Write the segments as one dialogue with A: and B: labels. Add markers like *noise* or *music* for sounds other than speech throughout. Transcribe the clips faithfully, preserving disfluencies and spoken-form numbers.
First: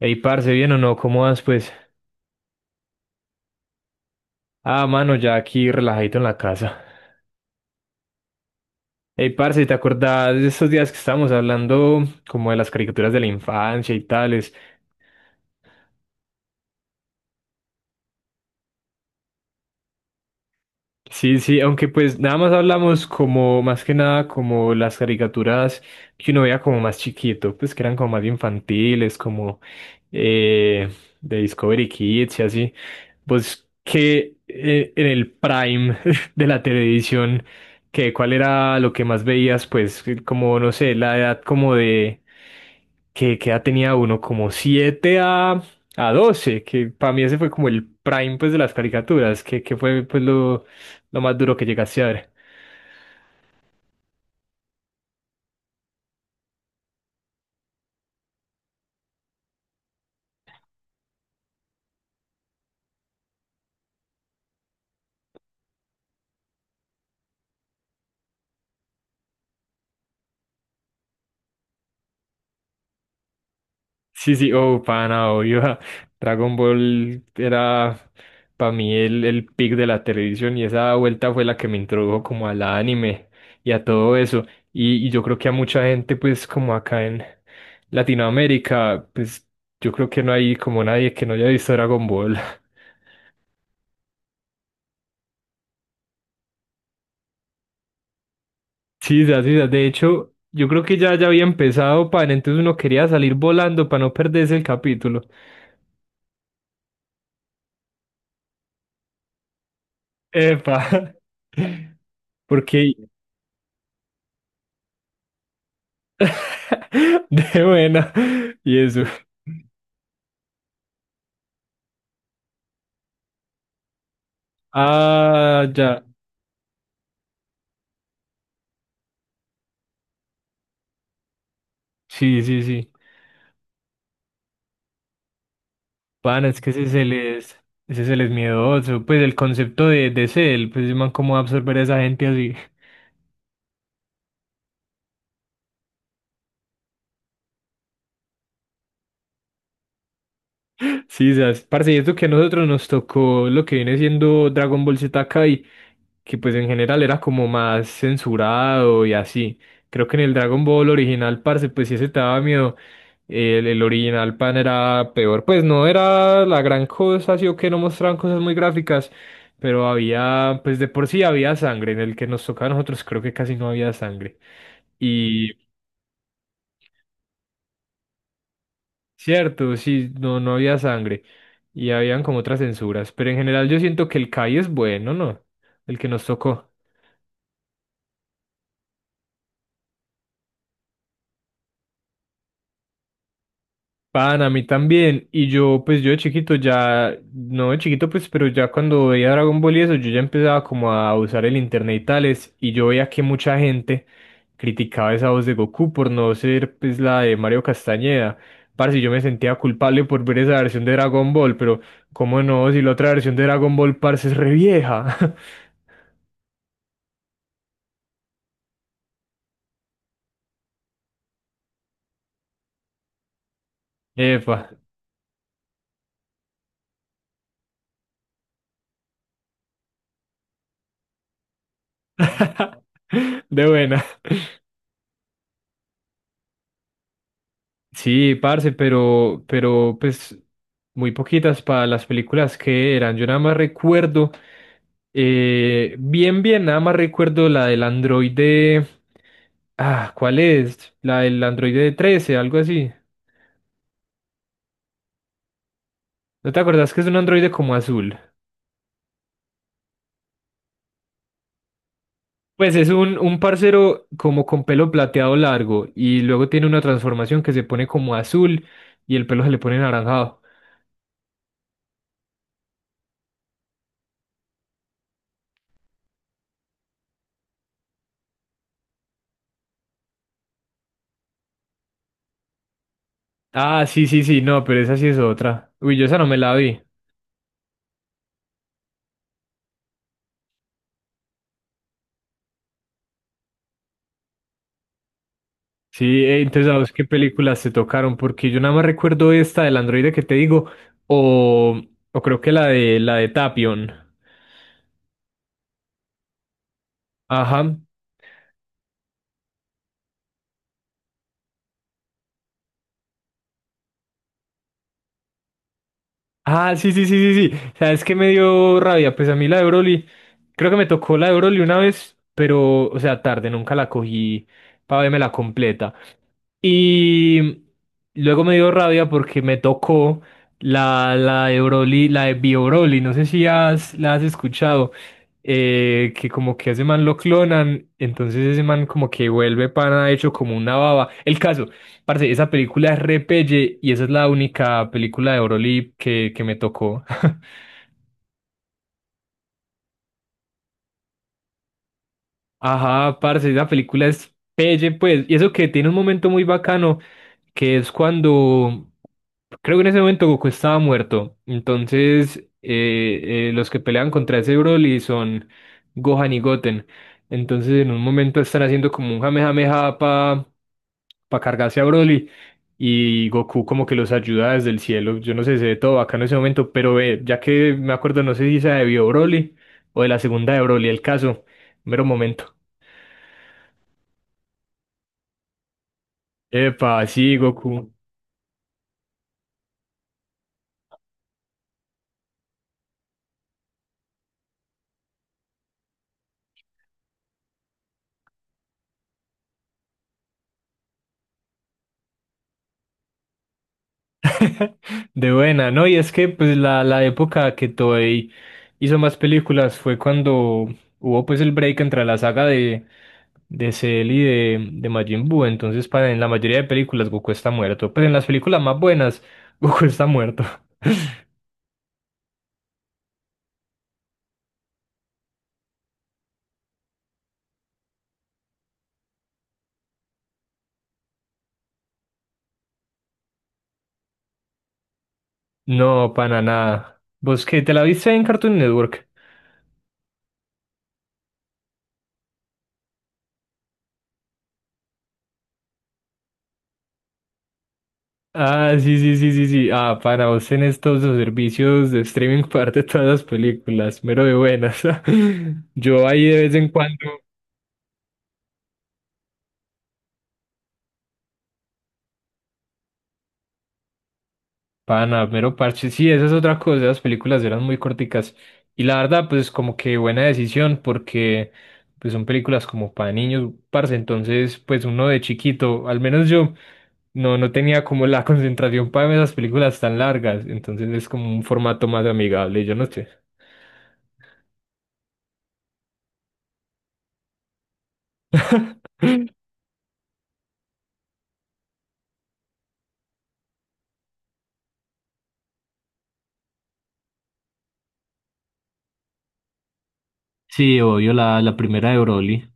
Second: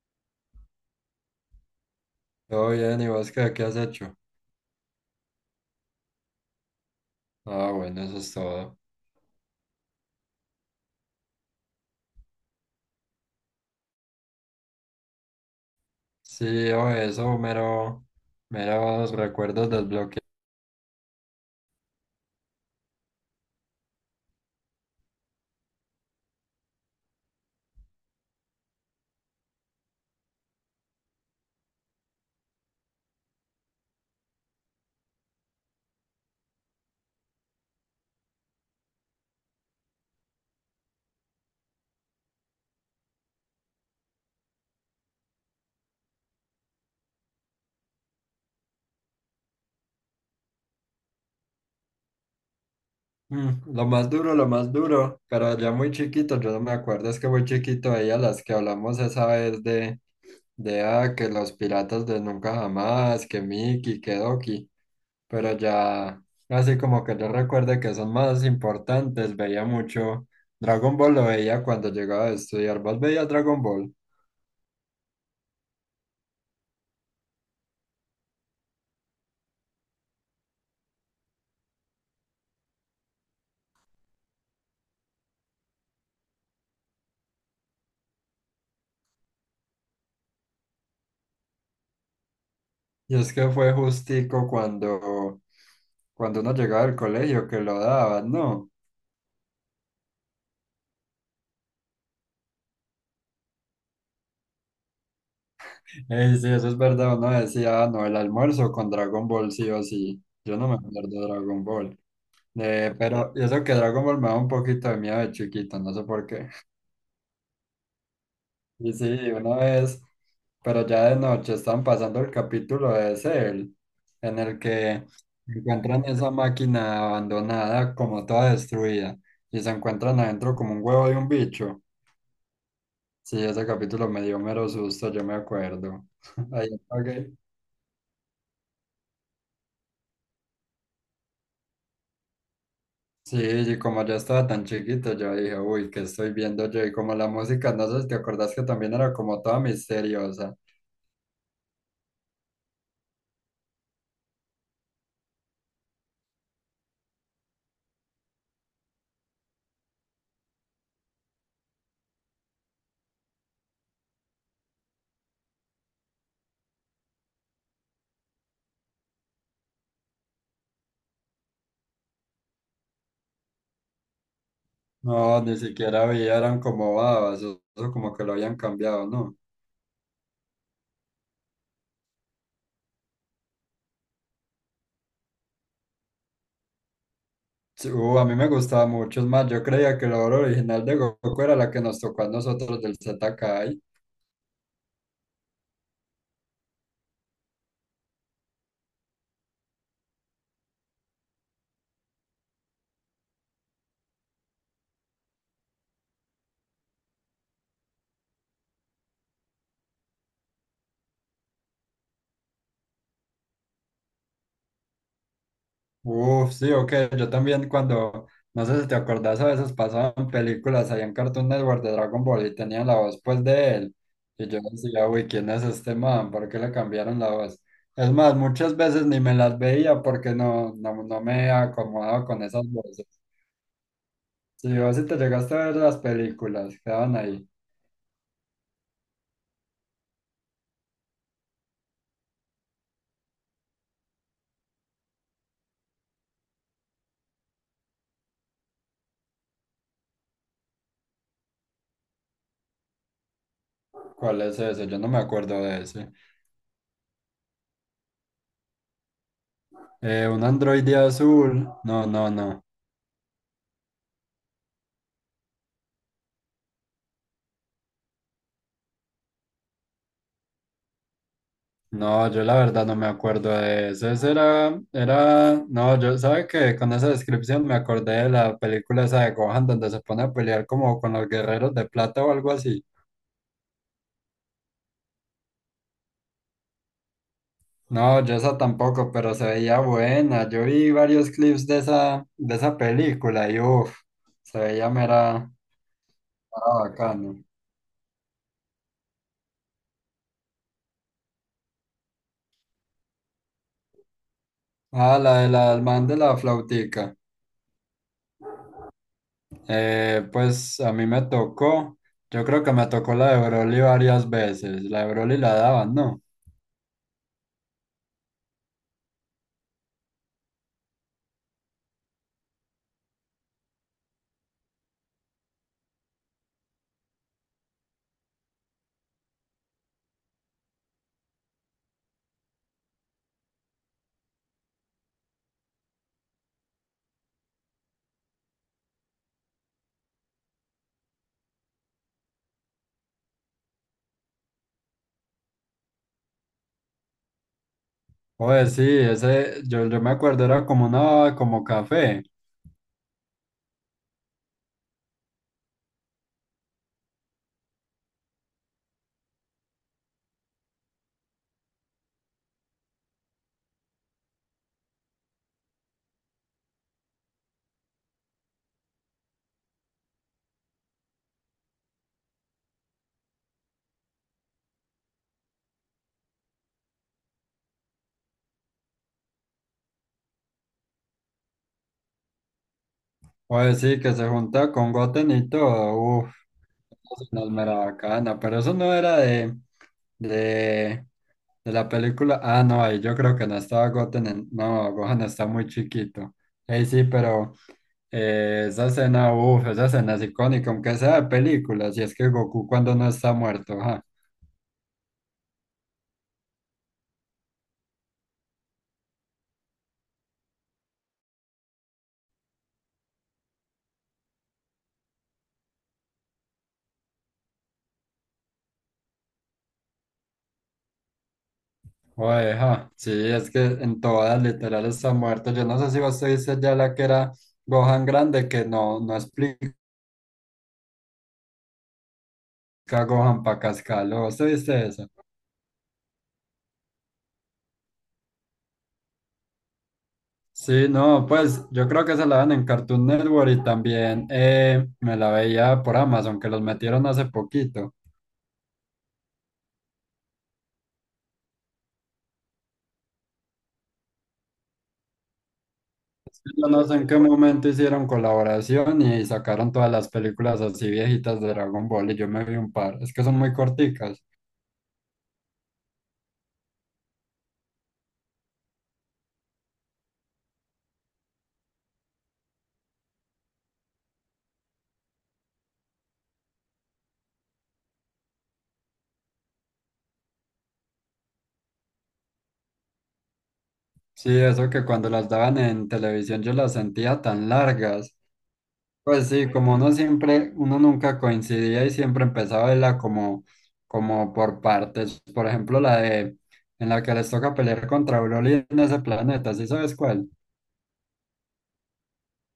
A: Ey, parce, ¿bien o no? ¿Cómo vas, pues?
B: Todo bien, ¿y vos qué, qué has hecho?
A: Ah, mano, ya aquí relajadito en la casa.
B: Ah, bueno, eso es todo.
A: Ey, parce, ¿te acordás de esos días que estábamos hablando como de las caricaturas de la infancia y tal?
B: Sí, o eso, mero, meros recuerdos del bloque.
A: Sí, sí, aunque pues nada más hablamos como, más que nada, como las caricaturas que uno veía como más chiquito, pues que eran como más infantiles, como eh, de Discovery Kids y así. Pues que eh, en el prime *laughs* de la televisión, que cuál era lo que más veías, pues que como, no sé, la edad como de, que, que edad tenía uno, como siete a, a doce, que para mí ese fue como el prime pues de las caricaturas, que, que fue pues lo lo más duro que llegaste a ver.
B: Mm, lo más duro, lo más duro, pero ya muy chiquito, yo no me acuerdo, es que muy chiquito veía las que hablamos esa vez de, de ah, que los piratas de Nunca Jamás, que Mickey, que Doki, pero ya, así como que yo recuerde que son más importantes, veía mucho Dragon Ball, lo veía cuando llegaba a estudiar. ¿Vos veías Dragon Ball?
A: Sí, sí, oh, pana, obvio. *laughs* ja. Dragon Ball era para mí el, el pick de la televisión y esa vuelta fue la que me introdujo como al anime y a todo eso. Y, y yo creo que a mucha gente, pues como acá en Latinoamérica, pues yo creo que no hay como nadie que no haya visto Dragon Ball. *laughs*
B: Y es que fue justico cuando, cuando uno llegaba del colegio que lo daban, ¿no?
A: Sí, sí, sí, de hecho, yo creo que ya, ya había empezado, pan, entonces uno quería salir volando para no perderse el capítulo.
B: Ey, sí, eso es verdad, uno decía, "Ah, no, el almuerzo con Dragon Ball sí o sí". Yo no me acuerdo
A: Epa.
B: de Dragon
A: *laughs*
B: Ball.
A: Porque
B: Eh, pero y eso que Dragon Ball me da un poquito de miedo de chiquito, no sé por qué.
A: *laughs* de buena. Y
B: Y
A: eso.
B: sí, una vez, pero ya de noche están pasando el capítulo de Cell, en el que
A: Ah, ya.
B: encuentran esa máquina abandonada como toda destruida y se encuentran adentro como un huevo de un bicho.
A: Sí, sí, sí.
B: Sí, ese capítulo me dio mero susto, yo me acuerdo.
A: Pana,
B: *laughs*
A: es
B: Ahí
A: que ese se
B: apagué.
A: les, ese se les miedoso. Pues el concepto de, de cel, pues man, cómo va a absorber a esa gente así. *laughs*
B: Sí, y como yo estaba tan chiquito, yo dije, uy, ¿qué estoy viendo yo? Y como la música, no sé si te acordás que también era como toda misteriosa.
A: Sí, sabes. Parce, y esto que a nosotros nos tocó lo que viene siendo Dragon Ball Z que pues en general era como más censurado y así. Creo que en el Dragon Ball original, parce, pues si ese te daba miedo, el, el original pan era peor. Pues no era la gran cosa, sí o que no mostraban cosas muy gráficas, pero había, pues de por sí había sangre. En el que nos tocaba a nosotros creo que casi no había sangre.
B: No,
A: Y
B: ni siquiera había, eran como babas, eso eso como que lo habían cambiado, ¿no?
A: cierto, sí, no, no había sangre. Y habían como otras censuras. Pero en general yo siento que el Kai es bueno, ¿no? El que nos tocó.
B: Sí, uh, a mí me gustaba mucho, es más, yo creía que la obra original de Goku era la que nos tocó a nosotros del Z K.
A: Pan, a mí también. Y yo, pues yo de chiquito ya, no de chiquito, pues, pero ya cuando veía Dragon Ball y eso, yo ya empezaba como a usar el internet y tales, y yo veía que mucha gente criticaba esa voz de Goku por no ser, pues, la de Mario Castañeda. Parce, yo me sentía culpable por ver esa versión de Dragon Ball, pero ¿cómo no? Si la otra versión de Dragon Ball, parce, es re vieja.
B: Uf, sí, ok. Yo también cuando, no sé si te acordás, a veces pasaban películas ahí en Cartoon Network de Dragon Ball y tenían la voz pues de él.
A: *laughs*
B: Y yo
A: Epa.
B: decía, uy, ¿quién es este man? ¿Por qué le cambiaron la voz? Es más, muchas veces ni me las veía porque no, no, no me acomodaba con esas
A: *laughs*
B: voces.
A: De buena.
B: Si vos sí te llegaste a ver las películas, quedaban ahí.
A: Sí, parce, pero, pero pues muy poquitas para las películas que eran. Yo nada más recuerdo, eh, bien, bien, nada más recuerdo la del androide. Ah, ¿cuál es? La del androide trece, algo así.
B: ¿Cuál es ese? Yo no me acuerdo de ese.
A: ¿No te acordás que es un androide como azul?
B: Eh, un androide azul. No, no, no.
A: Pues es un, un parcero como con pelo plateado largo y luego tiene una transformación que se pone como azul y el pelo se le pone naranjado.
B: No, yo la verdad no me acuerdo de eso. Eso era, era, no, yo, ¿Sabe que con esa descripción me acordé de la película esa de Gohan donde se pone a pelear como con los guerreros de plata o algo así?
A: Ah, sí, sí, sí, no, pero esa sí es otra. Uy, yo esa no me la vi.
B: No, yo esa tampoco, pero se veía buena. Yo vi varios clips de esa, de esa película y uff, se veía mera,
A: Sí, eh,
B: mera
A: entonces a vos qué
B: bacano.
A: películas se tocaron, porque yo nada más recuerdo esta del androide que te digo, o, o creo que la de la de Tapion.
B: Ah, la de la, el man de la flautica.
A: Ajá.
B: Eh, pues a mí me tocó, yo creo que me tocó la de Broly varias veces. La de Broly la daban, ¿no?
A: Ah, sí, sí, sí, sí, sí. ¿Sabes qué me dio rabia? Pues a mí la de Broly, creo que me tocó la de Broly una vez, pero, o sea, tarde, nunca la cogí para verme la completa. Y luego me dio rabia porque me tocó la, la de Broly, la de Bio Broly, no sé si has, la has escuchado, eh, que como que a ese man lo clonan, entonces ese man como que vuelve pana hecho como una baba. El caso, parce, esa película es repelle y esa es la única película de Broly que, que me tocó. *laughs*
B: Oye, sí, ese, yo, yo me acuerdo, era como una, como café.
A: Ajá, parce, esa película es pelle, pues, y eso que tiene un momento muy bacano que es cuando, creo que en ese momento Goku estaba muerto, entonces eh, eh, los que pelean contra ese Broly son Gohan y Goten, entonces en un momento están haciendo como un jamejameja para cargarse a Broly y Goku como que los ayuda desde el cielo, yo no sé, se ve todo acá en ese momento, pero ve ya que me acuerdo, no sé si se debió Broly o de la segunda de Broly, el caso, mero momento.
B: Oye, sí, que se junta con Goten y todo. Uf,
A: Epa,
B: es
A: sí,
B: una mera
A: Goku.
B: bacana. Pero eso no era de, de, de la película. Ah, no, ahí yo creo que no estaba Goten. En- no, Gohan está muy chiquito. Ey, sí, pero eh, esa escena, uf, esa escena es icónica, aunque sea de película. Si es que Goku cuando no está muerto, ajá.
A: *laughs* De buena, ¿no? Y es que pues la, la época que Toei hizo más películas fue cuando hubo pues el break entre la saga de, de Cell y de, de Majin Buu. Entonces, para, en la mayoría de películas Goku está muerto. Pero en las películas más buenas, *laughs* Goku está muerto. *laughs*
B: Oeja, sí, es que en todas literal está muerto. Yo no sé si vos te viste ya la que era Gohan grande, que no, no explica Gohan pa' cascarlo. ¿Vos te viste eso?
A: No, para nada. ¿Vos qué? ¿Te la viste en Cartoon Network?
B: Sí, no, pues yo creo que se la dan en Cartoon Network y también eh, me la veía por Amazon, que los metieron hace poquito.
A: Ah, sí, sí, sí, sí, sí. Ah, para vos tenés todos los servicios de streaming *laughs* parte de todas las películas, mero de buenas. *laughs* Yo ahí de
B: Sí,
A: vez en
B: yo no
A: cuando.
B: sé en qué momento hicieron colaboración y sacaron todas las películas así viejitas de Dragon Ball y yo me vi un par. Es que son muy corticas.
A: Pana, mero parche. Sí, esa es otra cosa. Las películas eran muy corticas. Y la verdad, pues como que buena decisión, porque pues son películas como para niños, parce. Entonces, pues uno de chiquito, al menos yo, no, no tenía como la *laughs* concentración para ver esas películas tan largas. Entonces es como un formato más amigable, yo no sé.
B: Sí, eso que cuando las daban en televisión yo las sentía tan largas. Pues sí, como uno siempre, uno nunca coincidía y siempre empezaba a verla como, como por partes. Por ejemplo, la de en la que les toca pelear contra Broly en ese planeta, ¿sí sabes cuál?
A: Sí, obvio, la, la primera de Broly.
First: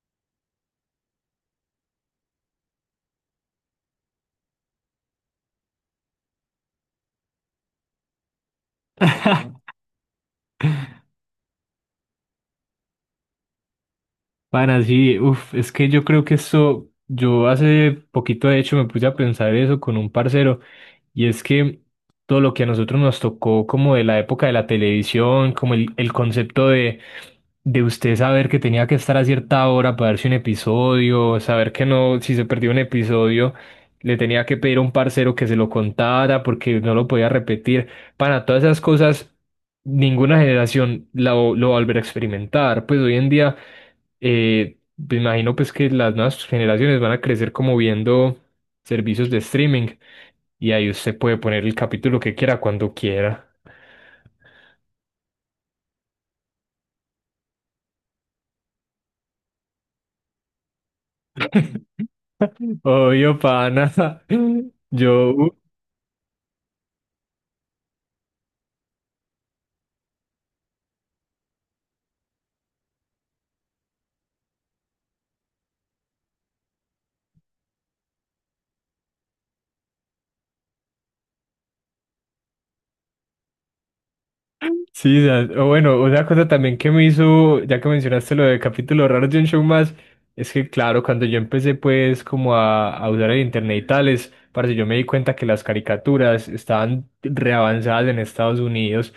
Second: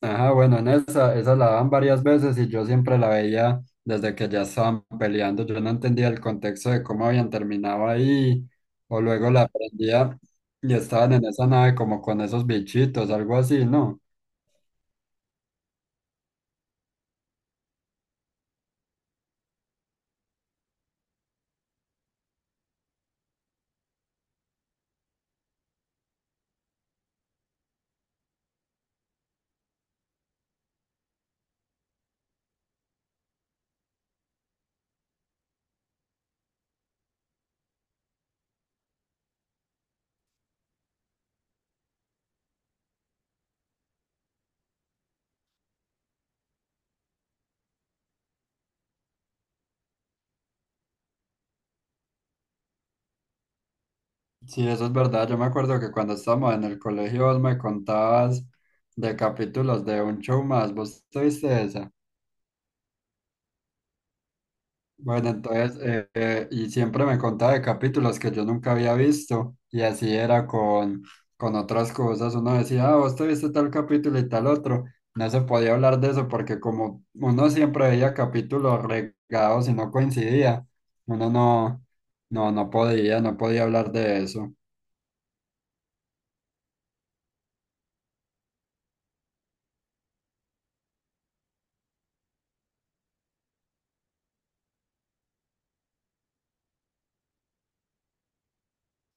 B: Ajá, bueno, en esa, esa la daban varias veces y yo siempre la veía desde que ya estaban peleando. Yo no entendía el contexto de cómo habían terminado ahí, o luego la aprendía y estaban en esa nave como con esos bichitos, algo así, ¿no?
A: Bueno, sí, uf, es que yo creo que esto, yo hace poquito de hecho me puse a pensar eso con un parcero, y es que todo lo que a nosotros nos tocó como de la época de la televisión, como el, el concepto de, de usted saber que tenía que estar a cierta hora para verse un episodio, saber que no, si se perdió un episodio, le tenía que pedir a un parcero que se lo contara porque no lo podía repetir, para todas esas cosas ninguna generación la, vo- lo va a volver a experimentar. Pues hoy en día, eh, me imagino pues que las nuevas generaciones van a crecer como viendo servicios de streaming y ahí usted puede poner el capítulo que quiera cuando quiera.
B: Sí, eso es verdad. Yo me acuerdo que cuando estábamos en el colegio vos me contabas de capítulos de un show más. ¿Vos te viste esa?
A: *laughs* Obvio, pana. *laughs*
B: Bueno,
A: Yo,
B: entonces, eh, eh, y siempre me contaba de capítulos que yo nunca había visto. Y así era con, con otras cosas. Uno decía, ah, vos te viste tal capítulo y tal otro. No se podía hablar de eso porque como uno siempre veía capítulos regados y no coincidía, uno no, no, no podía, no podía hablar de eso.
A: sí, o sea, o bueno, otra cosa también que me hizo, ya que mencionaste lo de capítulos raros de un show más, es que claro, cuando yo empecé pues como a, a usar el internet y tales, parce, yo me di cuenta que las caricaturas estaban reavanzadas en Estados Unidos.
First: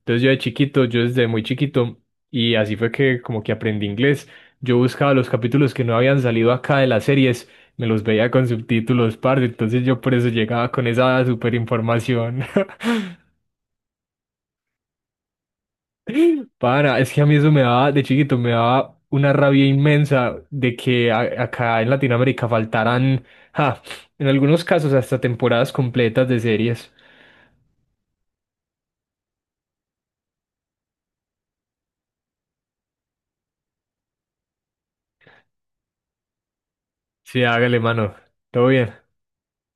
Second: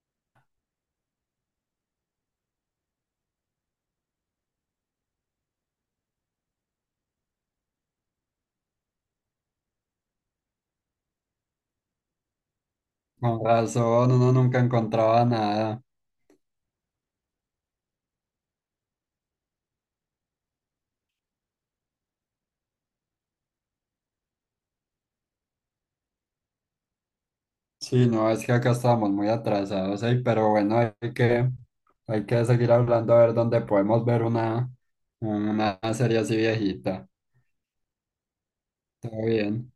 A: Entonces yo de chiquito, yo desde muy chiquito, y así fue que como que aprendí inglés, yo buscaba los capítulos que no habían salido acá de las series, me los veía con subtítulos, parce, entonces yo por eso llegaba con esa super información. *laughs*
B: Con razón, uno nunca encontraba nada.
A: Para es que a mí eso me daba, de chiquito, me daba una rabia inmensa de que a- acá en Latinoamérica faltaran, ja, en algunos casos hasta temporadas completas de series.
B: Sí, no, es que acá estamos muy atrasados, ey, pero bueno, hay que, hay que seguir hablando a ver dónde podemos ver una, una serie así viejita.
A: Sí, hágale, mano. Todo bien.
B: Todo bien.